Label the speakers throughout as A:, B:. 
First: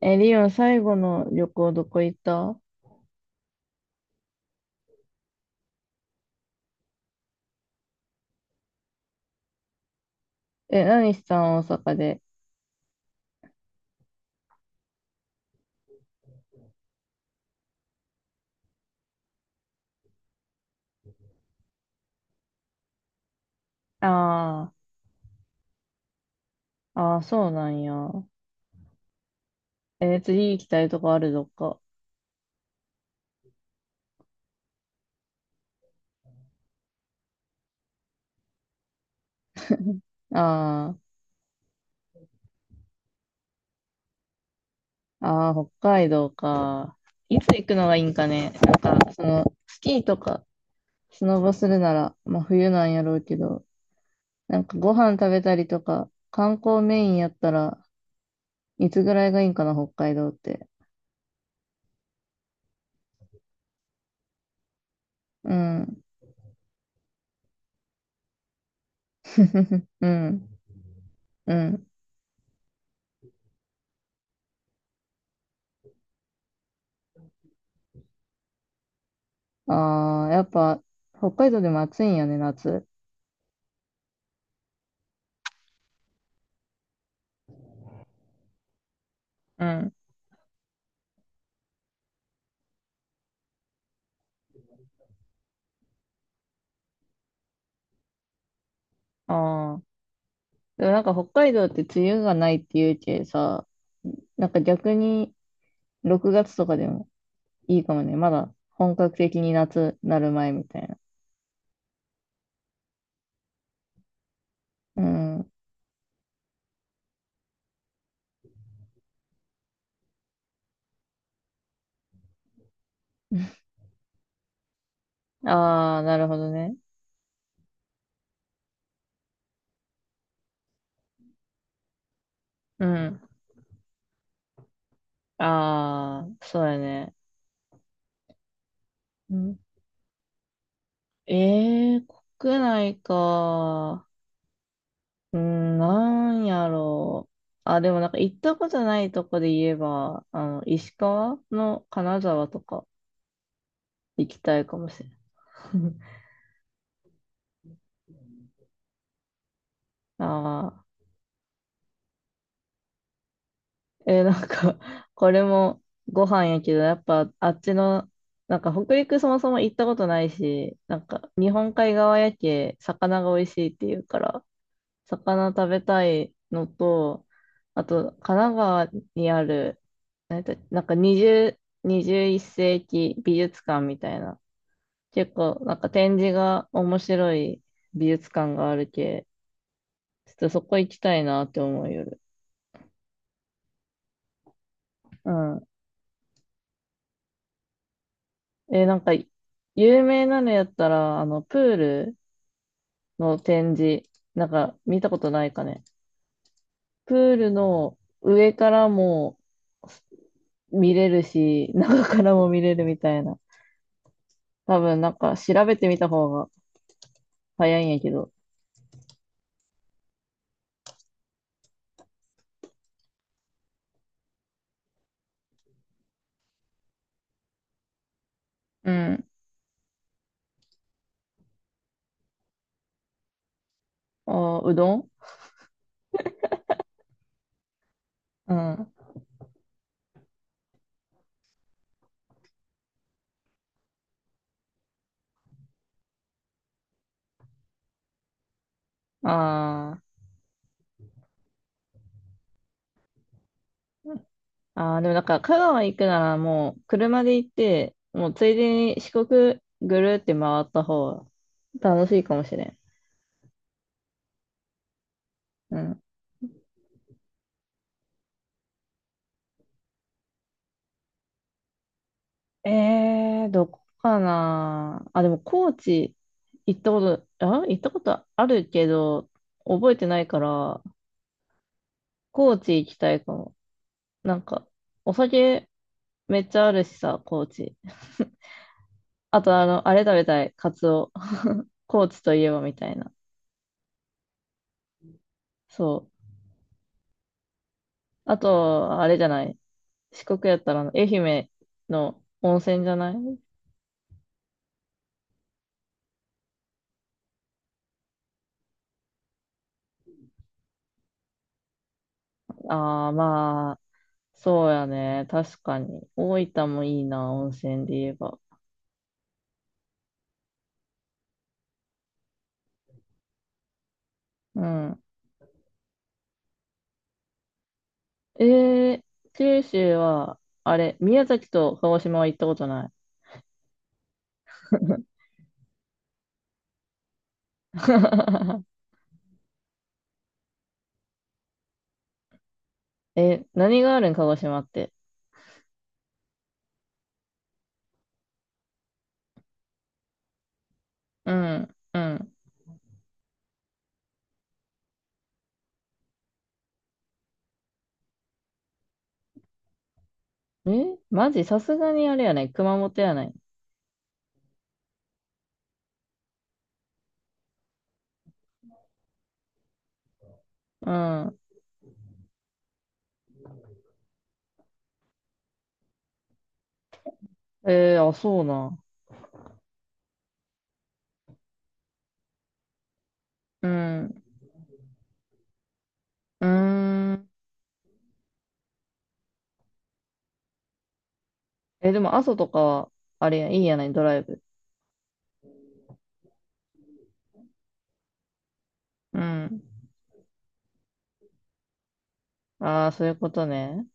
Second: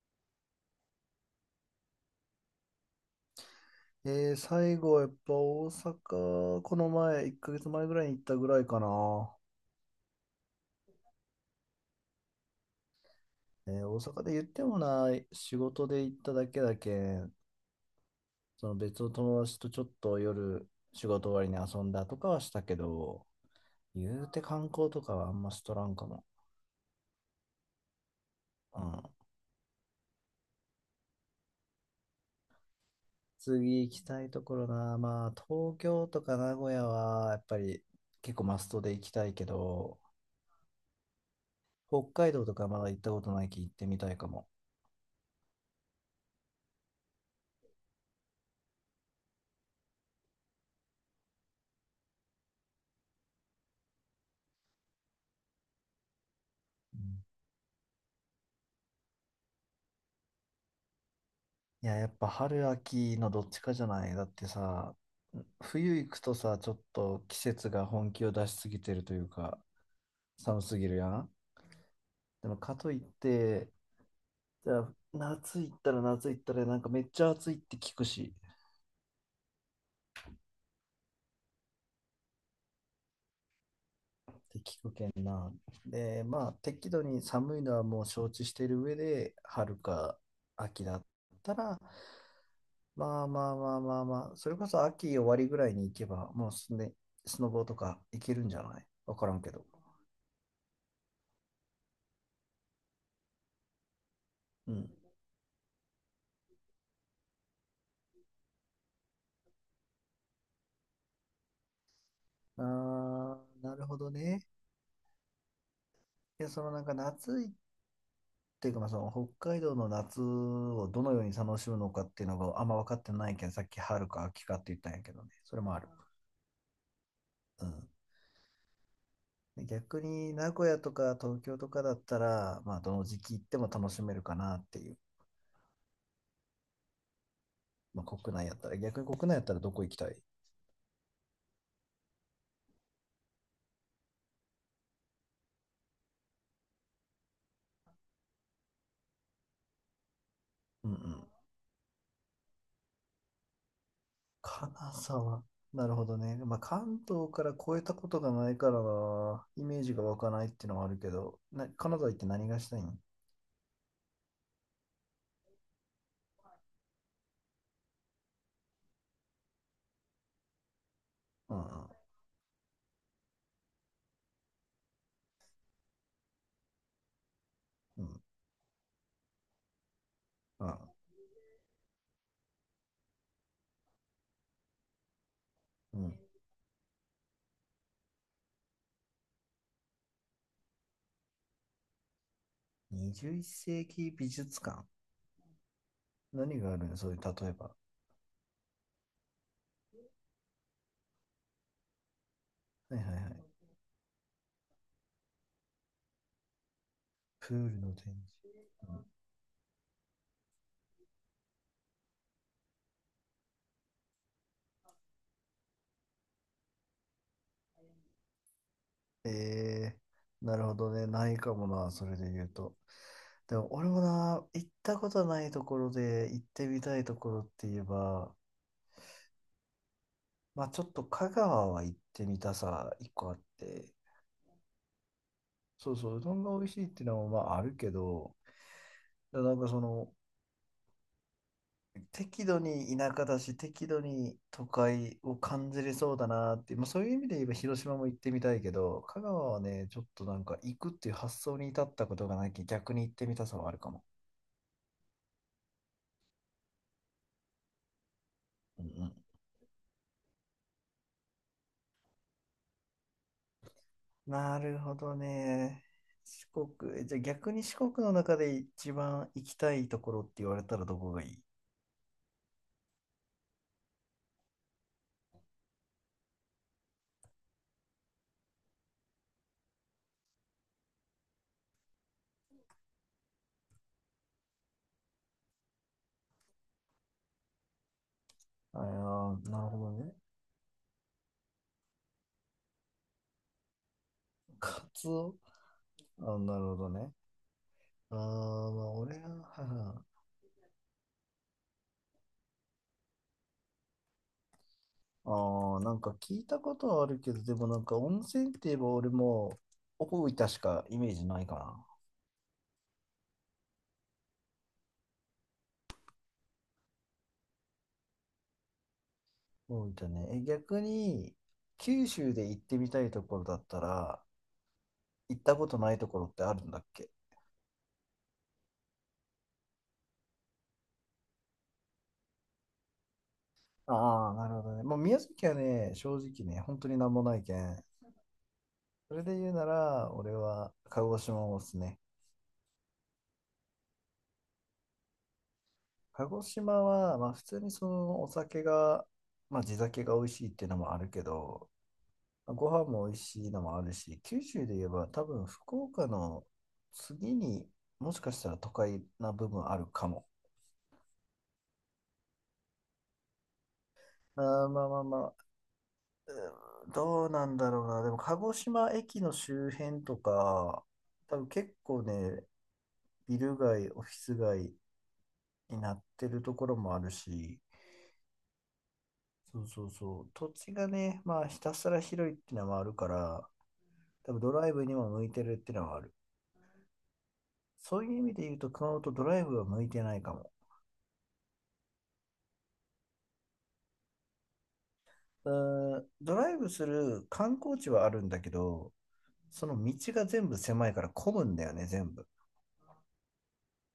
A: え、リオン、最後の旅行どこ行った？
B: 最後はやっぱ大阪、この前、1ヶ月前ぐらいに行ったぐらいかな。
A: え、何したん大阪で？
B: 大阪で言ってもない、仕事で行っただけだけ、その別の友達とちょっと夜、仕事終わりに遊んだとかはしたけど、言うて観
A: あ
B: 光とかはあんましとらんかも。
A: あ、ああ、そうなんや。
B: うん。
A: え、次行きたいとこあるどっか？
B: 次行きたいところな、まあ東京とか名古屋はやっぱり結構マストで行きたいけど、
A: あ
B: 北海道とかまだ行ったことないき行ってみたいかも。
A: あ、ああ、北海道か。いつ行くのがいいんかね。なんか、スキーとか、スノボするなら、まあ冬なんやろうけど、なんかご飯食べたりとか、観光
B: う
A: メイン
B: ん、
A: やったら、いつぐらいがいいんかな、北海道って。
B: いや、やっぱ春秋のどっちかじゃない？だってさ、
A: う
B: 冬
A: ん。
B: 行くとさ、ちょっと季節が本気を出しすぎてるというか、
A: うん。
B: 寒すぎるやん。
A: うん。
B: でもかといって、じゃあ夏行ったらなんかめっちゃ暑いって聞くし、
A: ああ、やっぱ、北海道でも暑いんやね、夏。
B: って聞くけんな。で、まあ適度に寒いのはもう承知してる上で、
A: う
B: 春
A: ん。
B: か秋だったら、まあまあまあまあまあ、それこそ秋終わりぐらいに行けば、もうすね、スノボとか行けるんじゃない？わからんけど。
A: ああ。でもなんか北海道って梅雨がないっていうけさ、なんか
B: うん。
A: 逆に6月とかでもいいかもね。まだ本格的に夏なる前みたいな。
B: ああ、なるほどね。
A: うん。
B: いや、そのなんか夏いっていうか、まあ、その北海道の夏をどのように楽しむのかっていうのがあんま分かってないけどさっき春か秋かって言ったんやけどね。それもある。
A: ああ、なるほどね。
B: うん。で逆に名古屋とか東京とかだったら、まあ、
A: う
B: どの時
A: ん。
B: 期行っても楽しめるかなっていう。
A: ああ、そうやね。
B: まあ、国内やったら、逆に国内
A: う
B: やった
A: ん、
B: らどこ行きたい？
A: ええー、国内か。うん、なんやろう。あ、でもなんか行ったことないとこで言えば、
B: うんう
A: 石
B: ん。
A: 川の金沢とか行きたいかも
B: 金
A: しれな
B: 沢。な
A: い。
B: るほど ね。まあ、関東から越えたことがないからなイメージが湧かないっていうの
A: あ
B: はあるけど、な、金沢行って何がしたいん？
A: なんか、これもご飯やけど、やっぱあっちの、なんか北陸そもそも行ったことないし、なんか日
B: あ
A: 本海
B: あ、
A: 側やけ、魚が美味しいっていうから、魚食べたいのと、あ
B: う
A: と、
B: ん、
A: 神奈川にある、
B: あ
A: なんか
B: あ、
A: 20、1世紀美術館みたいな、結構なんか
B: うん。
A: 展示が面白い美術館があるけ、ちょっとそこ行きたいなって思う夜。
B: 21世紀美術館。
A: うん。
B: 何があるのそういう、例えば。
A: え、なんか、有名なのやったら、あの、プール
B: はいはいは
A: の
B: い。
A: 展示、なんか見たことないかね。プール
B: プールの
A: の
B: 展示。
A: 上から
B: うん、
A: も見れるし、中からも見れるみたいな。多分、なんか調べてみた方が早いんやけど。
B: えなるほどね。ないかもな、それで言うと。でも、俺もな、行ったことないところで行ってみたいところって言えば、
A: うん。
B: まあちょっと香川は行ってみたさ、一個あって。
A: あ、うどん。
B: そうそう、うどんが美味しいっていうのはまああるけど、
A: うん。
B: でなんかその、適度に田舎だし、適度に都会を感じれそうだなっていう、まあ、そういう意味で言えば広島も行ってみたいけど、香川はね、
A: あ
B: ちょ
A: ー、
B: っとなんか行くっていう発想に至ったことがないき、逆に行ってみたさはあるかも。
A: あー、でもなんか香川行くならもう車で行って、もうついで
B: うん
A: に四
B: う
A: 国ぐるって回った方が楽しいかもしれん。
B: ん、なるほど
A: う
B: ね。
A: ん。
B: 四国、じゃあ逆に四国の中で一番行きたいところって言われたらどこがいい？
A: えー、どこかなあ、でも高知行ったこと、あ、行ったことあるけど、覚えてないから、高知行きたいかも。なんか、お酒めっちゃあるしさ、高知。
B: ああ
A: あ
B: ー、
A: と、
B: な
A: あ
B: るほ
A: の、
B: ど
A: あれ食
B: ね。
A: べたい、カツオ。高知といえばみたいな。
B: カツオ。
A: そう。
B: あ、なるほどね。あ
A: あ
B: あ、まあ
A: と、あ
B: 俺
A: れじゃ
B: は、
A: ない。
B: はいはい。
A: 四国やったらあの、愛媛の温泉じゃない？
B: ああ、なんか聞いたことはあるけど、でもなんか温泉って言えば俺も大分しかイメージないかな。
A: ああー、まあ、そうやね。確かに。大分もいいな、温泉で言えば。
B: 大分ね。え、逆に九州で行ってみたいところだったら、
A: うん。
B: 行ったことないところってあるんだっけ？
A: えー、九州は、あれ、宮崎と鹿児島は行ったことない。
B: ああ、なるほどね。もう宮崎はね、正直ね、本当になんもないけん。それで言うなら、俺は鹿児島をおすすめ。
A: え、何があるん、鹿児島って？
B: 鹿児島は、まあ普通にそのお酒が、まあ地酒が美味しいっていうのもあるけ
A: う
B: ど、
A: ん、うん。
B: ご飯も美味しいのもあるし、九州で言えば多分福岡の次にもしかしたら都会な部分あるかも。
A: え、マジ？さすがにあれやね、熊本やね。
B: あーまあまあまあ、うーんどうなんだろうな。でも鹿児島駅の周辺とか、
A: う
B: 多
A: ん。
B: 分結構ね、ビル街、オフィス街になってるところもあるし、
A: えー、あ、そうな。
B: そうそうそう、土地がね、まあひたすら広いっていうのもあるから、
A: うん。
B: 多分
A: う
B: ドライブにも向いてるっていうのはある。
A: ーん。
B: そういう意味で言うと熊本ドライブは向いてないかも。
A: え、でも、阿蘇とかは、あれや、いいやないドライブ。
B: うんドライブする観光地はあるんだけど、
A: うん。
B: その道が全部狭いから混むんだよね、全部。
A: ああ、そういうことね。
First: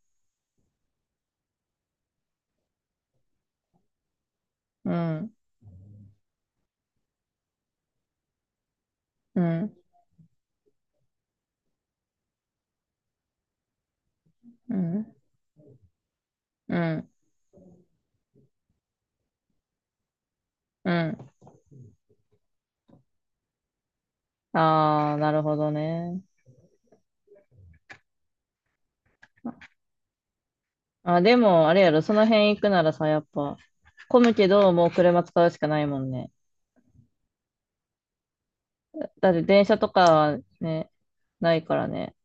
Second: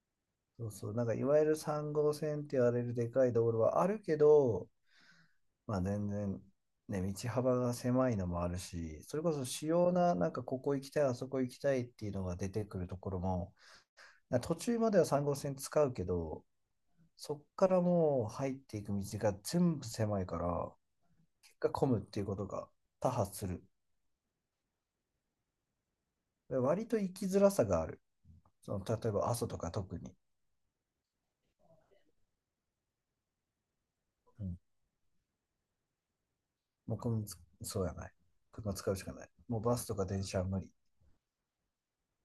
B: そうそう、なんかいわゆる3号線って言われるでかい道路はあるけど、
A: うん、
B: まあ全然、ね、道幅が狭いのもあるし、それこ
A: う
B: そ主
A: ん、
B: 要な、なんかここ行きたい、あそこ行きたいっていうのが出てくるところも、なんか途
A: う
B: 中までは
A: ん、
B: 3号線使うけど、
A: うん、
B: そっからもう入っていく道が全部狭いから、
A: うん。
B: 結果混むっていうことが多発する。
A: ああ、なるほどね。
B: で割と行きづらさがある。その例えば阿蘇とか特に、
A: あ、でも、あれやろ、その辺行くならさ、やっぱ、混む
B: う
A: け
B: ん、
A: ど、もう車使うしかないもんね。
B: もうこのそうやない。車使うしかな
A: だ
B: い。
A: って
B: もう
A: 電
B: バ
A: 車
B: ス
A: と
B: と
A: か
B: か電
A: は
B: 車は無理。
A: ね、ないからね。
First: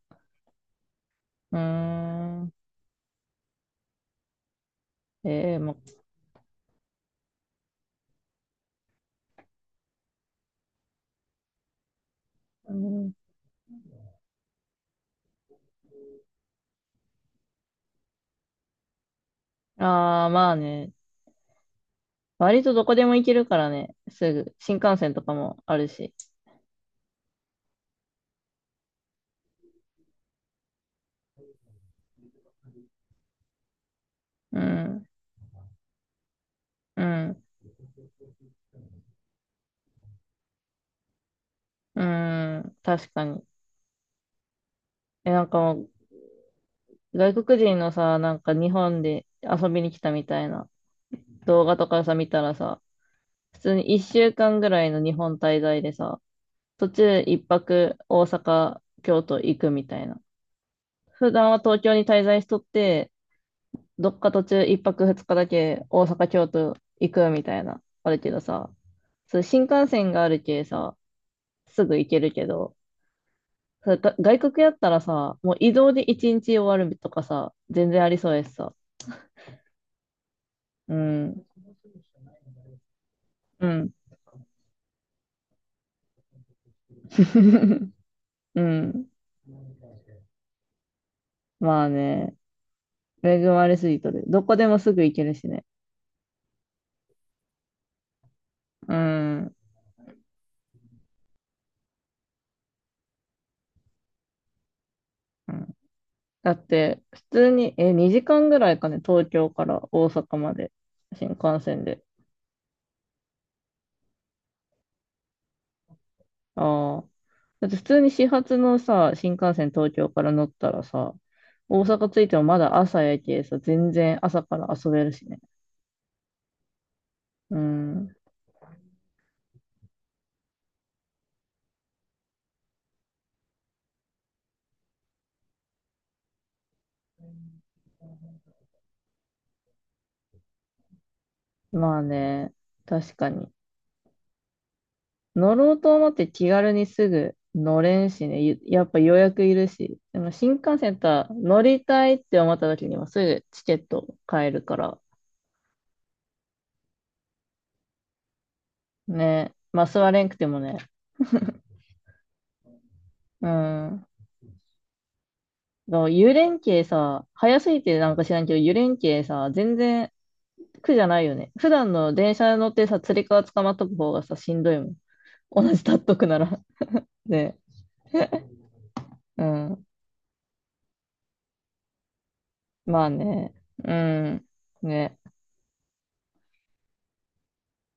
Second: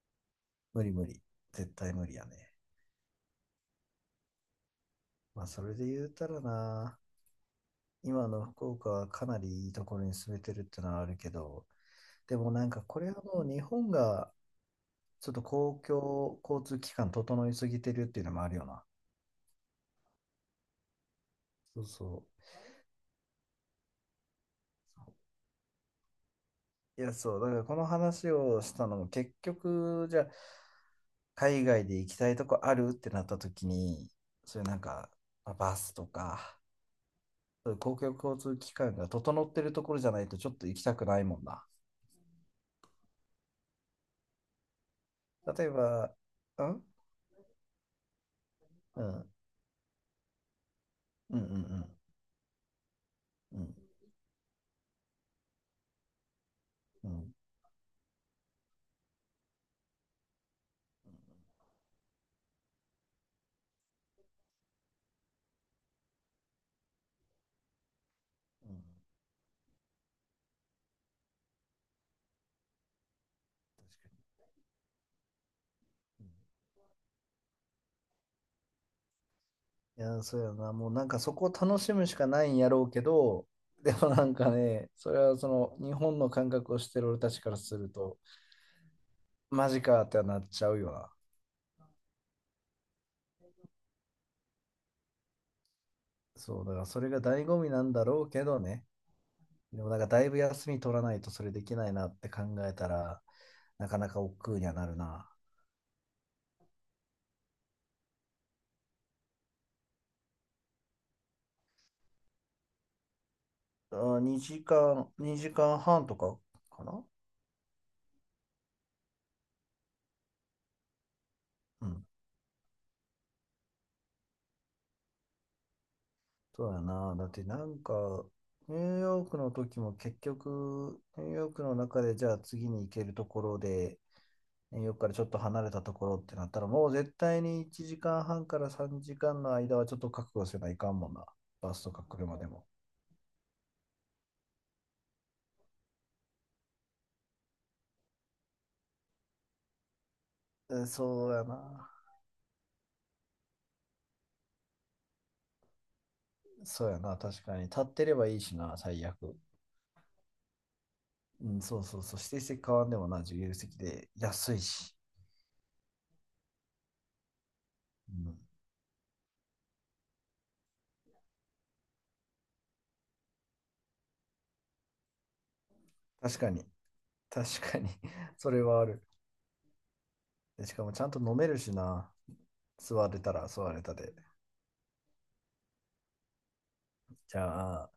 B: 無理無理。
A: うー
B: 絶対無理や
A: ん。
B: ね。まあ
A: ええ
B: それ
A: ま、
B: で言うたらな、今の福岡はかなりいいところに住めてるってのはあるけど、でもなん
A: う
B: かこれ
A: ん。
B: はもう日本がちょっと公共交通機関整いすぎてるっていうのもあるよな。
A: ああー、まあね。
B: そうそ
A: 割とどこでも行けるからね、すぐ。新幹線とかもあるし。
B: う。いや、そう。だからこの話をしたのも結局、じゃあ海外で行きたいとこあるってなった時に、
A: う
B: そういうなん
A: ん、
B: か、まあバスとか、
A: うん、
B: そういう公共交通機関が整ってるところじゃないとちょっと行きたくないもんな。
A: うん、確かに。え、なんか
B: 例え
A: も
B: ば、うん
A: う、外国人のさ、なんか日
B: う
A: 本で
B: ん
A: 遊びに来たみたいな
B: うんう
A: 動画
B: ん
A: とかさ、見たらさ、普
B: うんう
A: 通
B: ん
A: に一週間ぐらいの日本滞在でさ、途
B: う
A: 中
B: ん
A: 一泊大阪、京都行くみたいな。普段は東京に滞在しとって、どっか途中一泊二日だけ大阪、京都行くみたいな、あるけど
B: う
A: さ、
B: ん、
A: そう新幹線があるけさ、すぐ行けるけど、
B: 確
A: それが
B: か
A: 外国やったらさ、もう移動で
B: に。
A: 一日終わるとかさ、全然ありそうやしさ。
B: いやー、そうやな。もう
A: う
B: なんかそ
A: ん、
B: こを楽しむしかないんやろうけど、
A: う ん、
B: でもなんかね、それはその日本の感覚をしてる俺たちからする と、
A: うん。
B: マジかってなっちゃうよな。
A: まあね、恵まれすぎとる。どこでもすぐ行けるしね。
B: そう、だからそれが醍醐味なんだろうけどね。
A: うん。
B: でもなんかだいぶ休み取らないとそれできないなって考えたら、なかなか億劫にはなるな。
A: うん。だって、普通に、え、2時間ぐらいかね、東京から大阪まで、新幹線で。
B: あ、2時間、2時間半とかか
A: あ
B: な。
A: あ。だって普通に始発のさ、新幹線東京から乗ったらさ、大
B: うん。
A: 阪着いてもまだ朝やけさ、全然朝から遊べるしね。
B: そうやな。だって
A: う
B: なん
A: ん。
B: か、ニューヨークの時も結局、ニューヨークの中でじゃあ次に行けるところで、ニューヨークからちょっと離れたところってなったら、もう絶対に1時間半から3時間の間はちょっと覚悟せないかんもんな。バスと
A: まあ
B: か車で
A: ね、
B: も。
A: 確かに。乗ろうと思って気軽にすぐ乗れんしね、ゆやっぱ予約いるし、でも新幹
B: え
A: 線とは
B: そうや
A: 乗り
B: な。
A: たいって思った時にはすぐチケット買えるから、
B: そうやな。確かに。立ってればいいしな、最悪。
A: ね、まあ座れんくてもね、
B: うん、そうそうそう、指定席変わんでもな、自
A: う
B: 由席
A: ん。
B: で安いし。
A: だから湯連携さ、早すぎてな
B: う
A: んか知
B: ん、
A: らんけど、湯連携さ、全然苦じゃないよね。普段の電車乗ってさ、つり革捕まっとく方がさ、しんどいもん。同じ立っとく
B: 確
A: な
B: か
A: ら。
B: に、
A: ね。
B: 確かに。 それはある。
A: うん。
B: でしかもちゃんと飲めるしな、
A: ま
B: 座
A: あ
B: れたら
A: ね。
B: 座れ
A: う
B: たで。
A: ん。ね。
B: じゃあ、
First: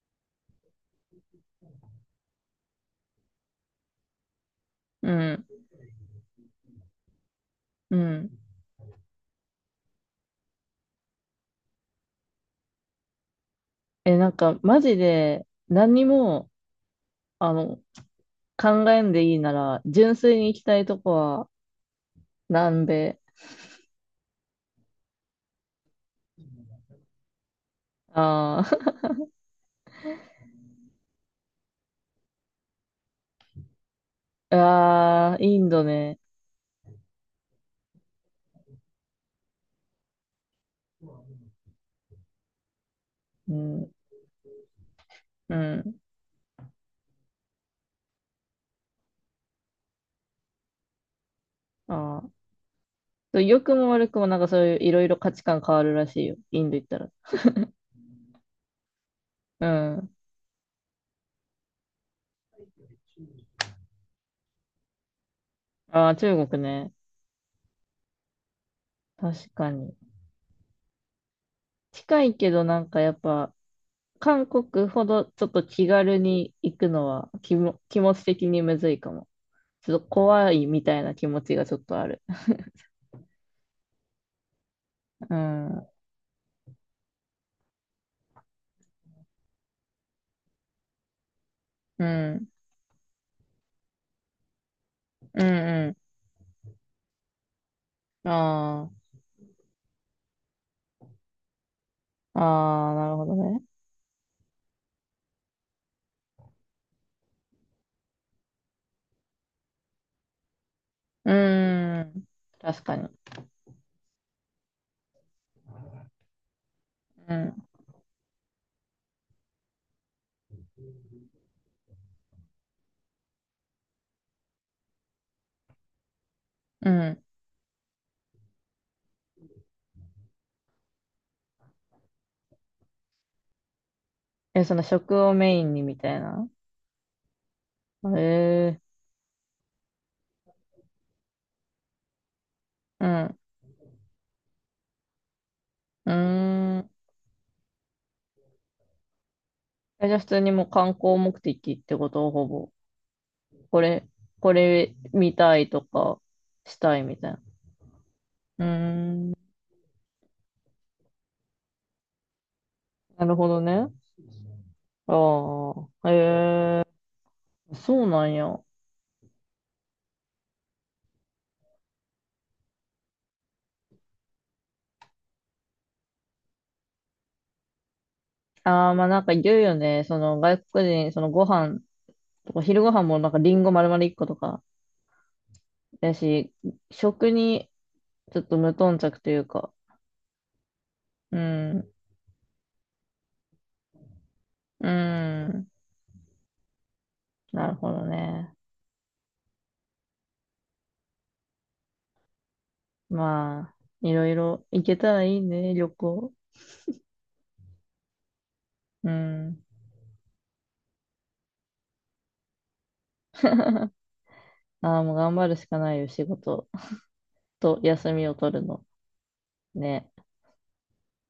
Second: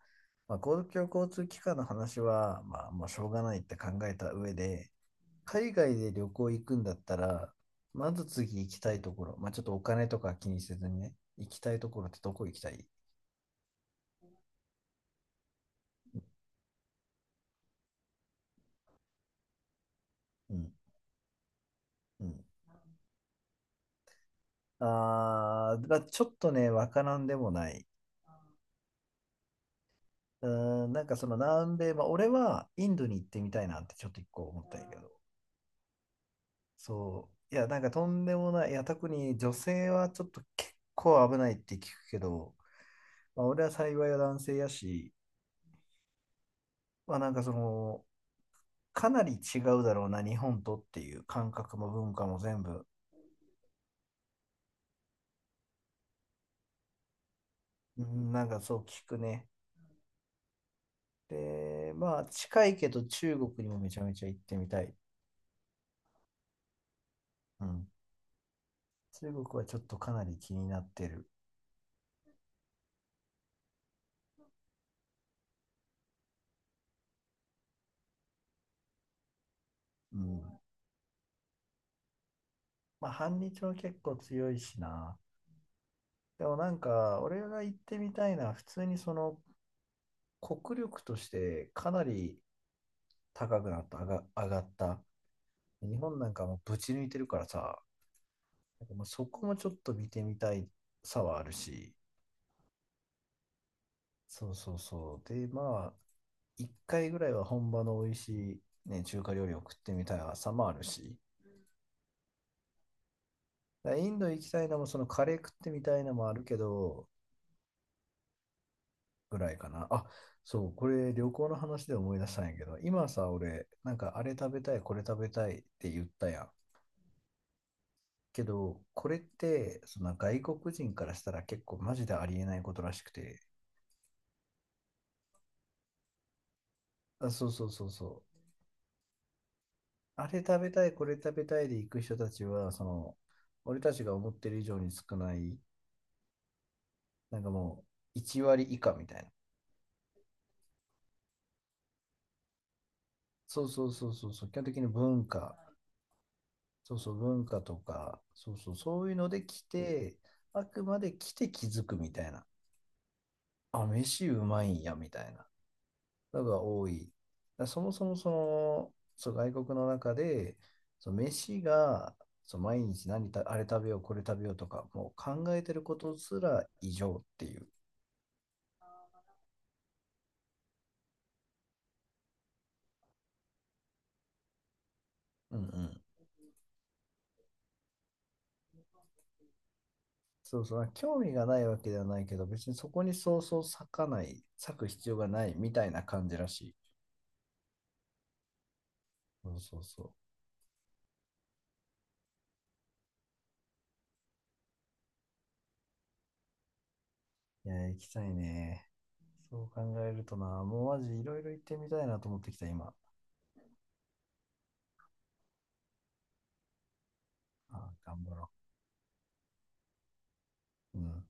B: まあ、公共交通機関の話は、まあ、もうしょうがないって考えた上で、
A: うん。
B: 海外で旅行行くんだったら、
A: う
B: まず
A: ん。
B: 次行きたいところ、まあ、ちょっとお金とか気にせずにね、行きたいところってどこ行きたい？
A: え、なんか、マジで、何にも、あの、考えんでいいなら、純粋に
B: う
A: 行き
B: ん、
A: たいとこは、
B: うん。
A: 南米。
B: あー、まあ、ちょっとね、わからんでもない。
A: あ
B: うーん、なんかその南米、まあ、俺はインドに行ってみたいなってちょっと一個
A: ー。
B: 思ったんやけど、
A: あー、インドね。
B: そう、いや、なんかとんでもない、いや、特に女性はちょっと結構危ないって聞くけど、まあ、
A: う
B: 俺は
A: ん。
B: 幸いは男性やし、
A: うん。
B: まあなんかその、かなり違うだろうな、日本とっていう感覚も文
A: あ
B: 化
A: ー、
B: も全部、
A: そう良くも悪くもなんかそういういろいろ価値観変わるらしいよ。インド行ったら。
B: うん、なんかそう聞くね。
A: うん。
B: で、まあ近いけど中国にもめちゃめちゃ行ってみたい。
A: ああ、中国ね。
B: うん、中国
A: 確
B: は
A: か
B: ちょっ
A: に。
B: とかなり気になってる。
A: 近いけどなんかやっぱ、韓国ほどちょっと気軽に行くのは気も、気持ち的にむずいかも。ちょっと
B: うん、
A: 怖いみたいな気持ちがちょっとある。
B: まあ、反日も結構強いしな。
A: うん。うん。
B: でもなんか、俺が行ってみたいのは、普通にその国力としてかな
A: う
B: り
A: ん。
B: 高くなった、上がった。日
A: う
B: 本なんかもうぶち抜いてるからさ、
A: ん。
B: なん
A: あ
B: かもうそこもちょっと見てみたいさはあるし、
A: あ。ああ、なるほどね。
B: そうそうそう。で、まあ、一回ぐらいは本場の美味しい、ね、中華料理を食ってみたいさもあるし、
A: うん。確かに。
B: だからインド行きたいのも、そのカレー食ってみたいのもあるけど、
A: うん。
B: ぐらいかな。あ、そう、これ旅行の話で思い出したんやけど、今さ、俺、なんかあれ食べたい、これ食べたいって言ったやん。
A: うん。
B: けど、これって、その外国人からしたら結構マジでありえないことらしくて、
A: え、その食をメインにみたいな？
B: あ、そうそうそう
A: へ
B: そう。
A: え。
B: あれ食べたい、これ食べたいで行く人たちは、そ
A: う
B: の、
A: ん。
B: 俺たちが思ってる以上に少ない、
A: うーん。
B: なんかもう、1割以下みたいな。
A: え、じゃあ普通にもう観光目的ってことほぼ。
B: そう
A: こ
B: そう
A: れ、
B: そうそうそう、
A: こ
B: 基本的に
A: れ
B: 文
A: 見
B: 化、
A: たいとか、した
B: そう
A: い
B: そう、
A: みたいな。
B: 文化とか、そう
A: うー
B: そう、そういうの
A: ん、
B: で来て、あくまで来て気づくみたいな。
A: なるほど
B: あ、
A: ね。
B: 飯うまいんや、みたいな
A: ああ、
B: の
A: え
B: が多い。だから
A: ー、
B: そも
A: そ
B: そ
A: う
B: も
A: な
B: そ
A: んや。
B: の、そう、外国の中で、そう、飯が、そう、毎日あれ食べよう、これ食べようとか、もう考えてることすら異常っていう。
A: ああ、まあなんか言うよね。その外国人、そのご飯とか、昼ご飯もなんかリンゴ丸々一個とか、
B: うんうん。
A: やし、食にちょっと無頓着というか。
B: そうそう、興味
A: う
B: がないわけ
A: ん、
B: ではないけど、別にそこにそうそう割かない、割
A: う
B: く必要がない
A: ん、
B: みたいな感じらしい。
A: なるほどね。
B: そうそうそ
A: まあ、いろいろ行けたらいいね、旅行。
B: う。いや、行きたいね。
A: う
B: そ
A: ん。
B: う考えるとな、もうマジいろいろ行ってみたいなと思ってきた、今。
A: ああ、もう頑張るしかないよ、仕事と
B: あー
A: 休
B: 頑
A: みを
B: 張ろ
A: 取るの。ね。
B: う。うん。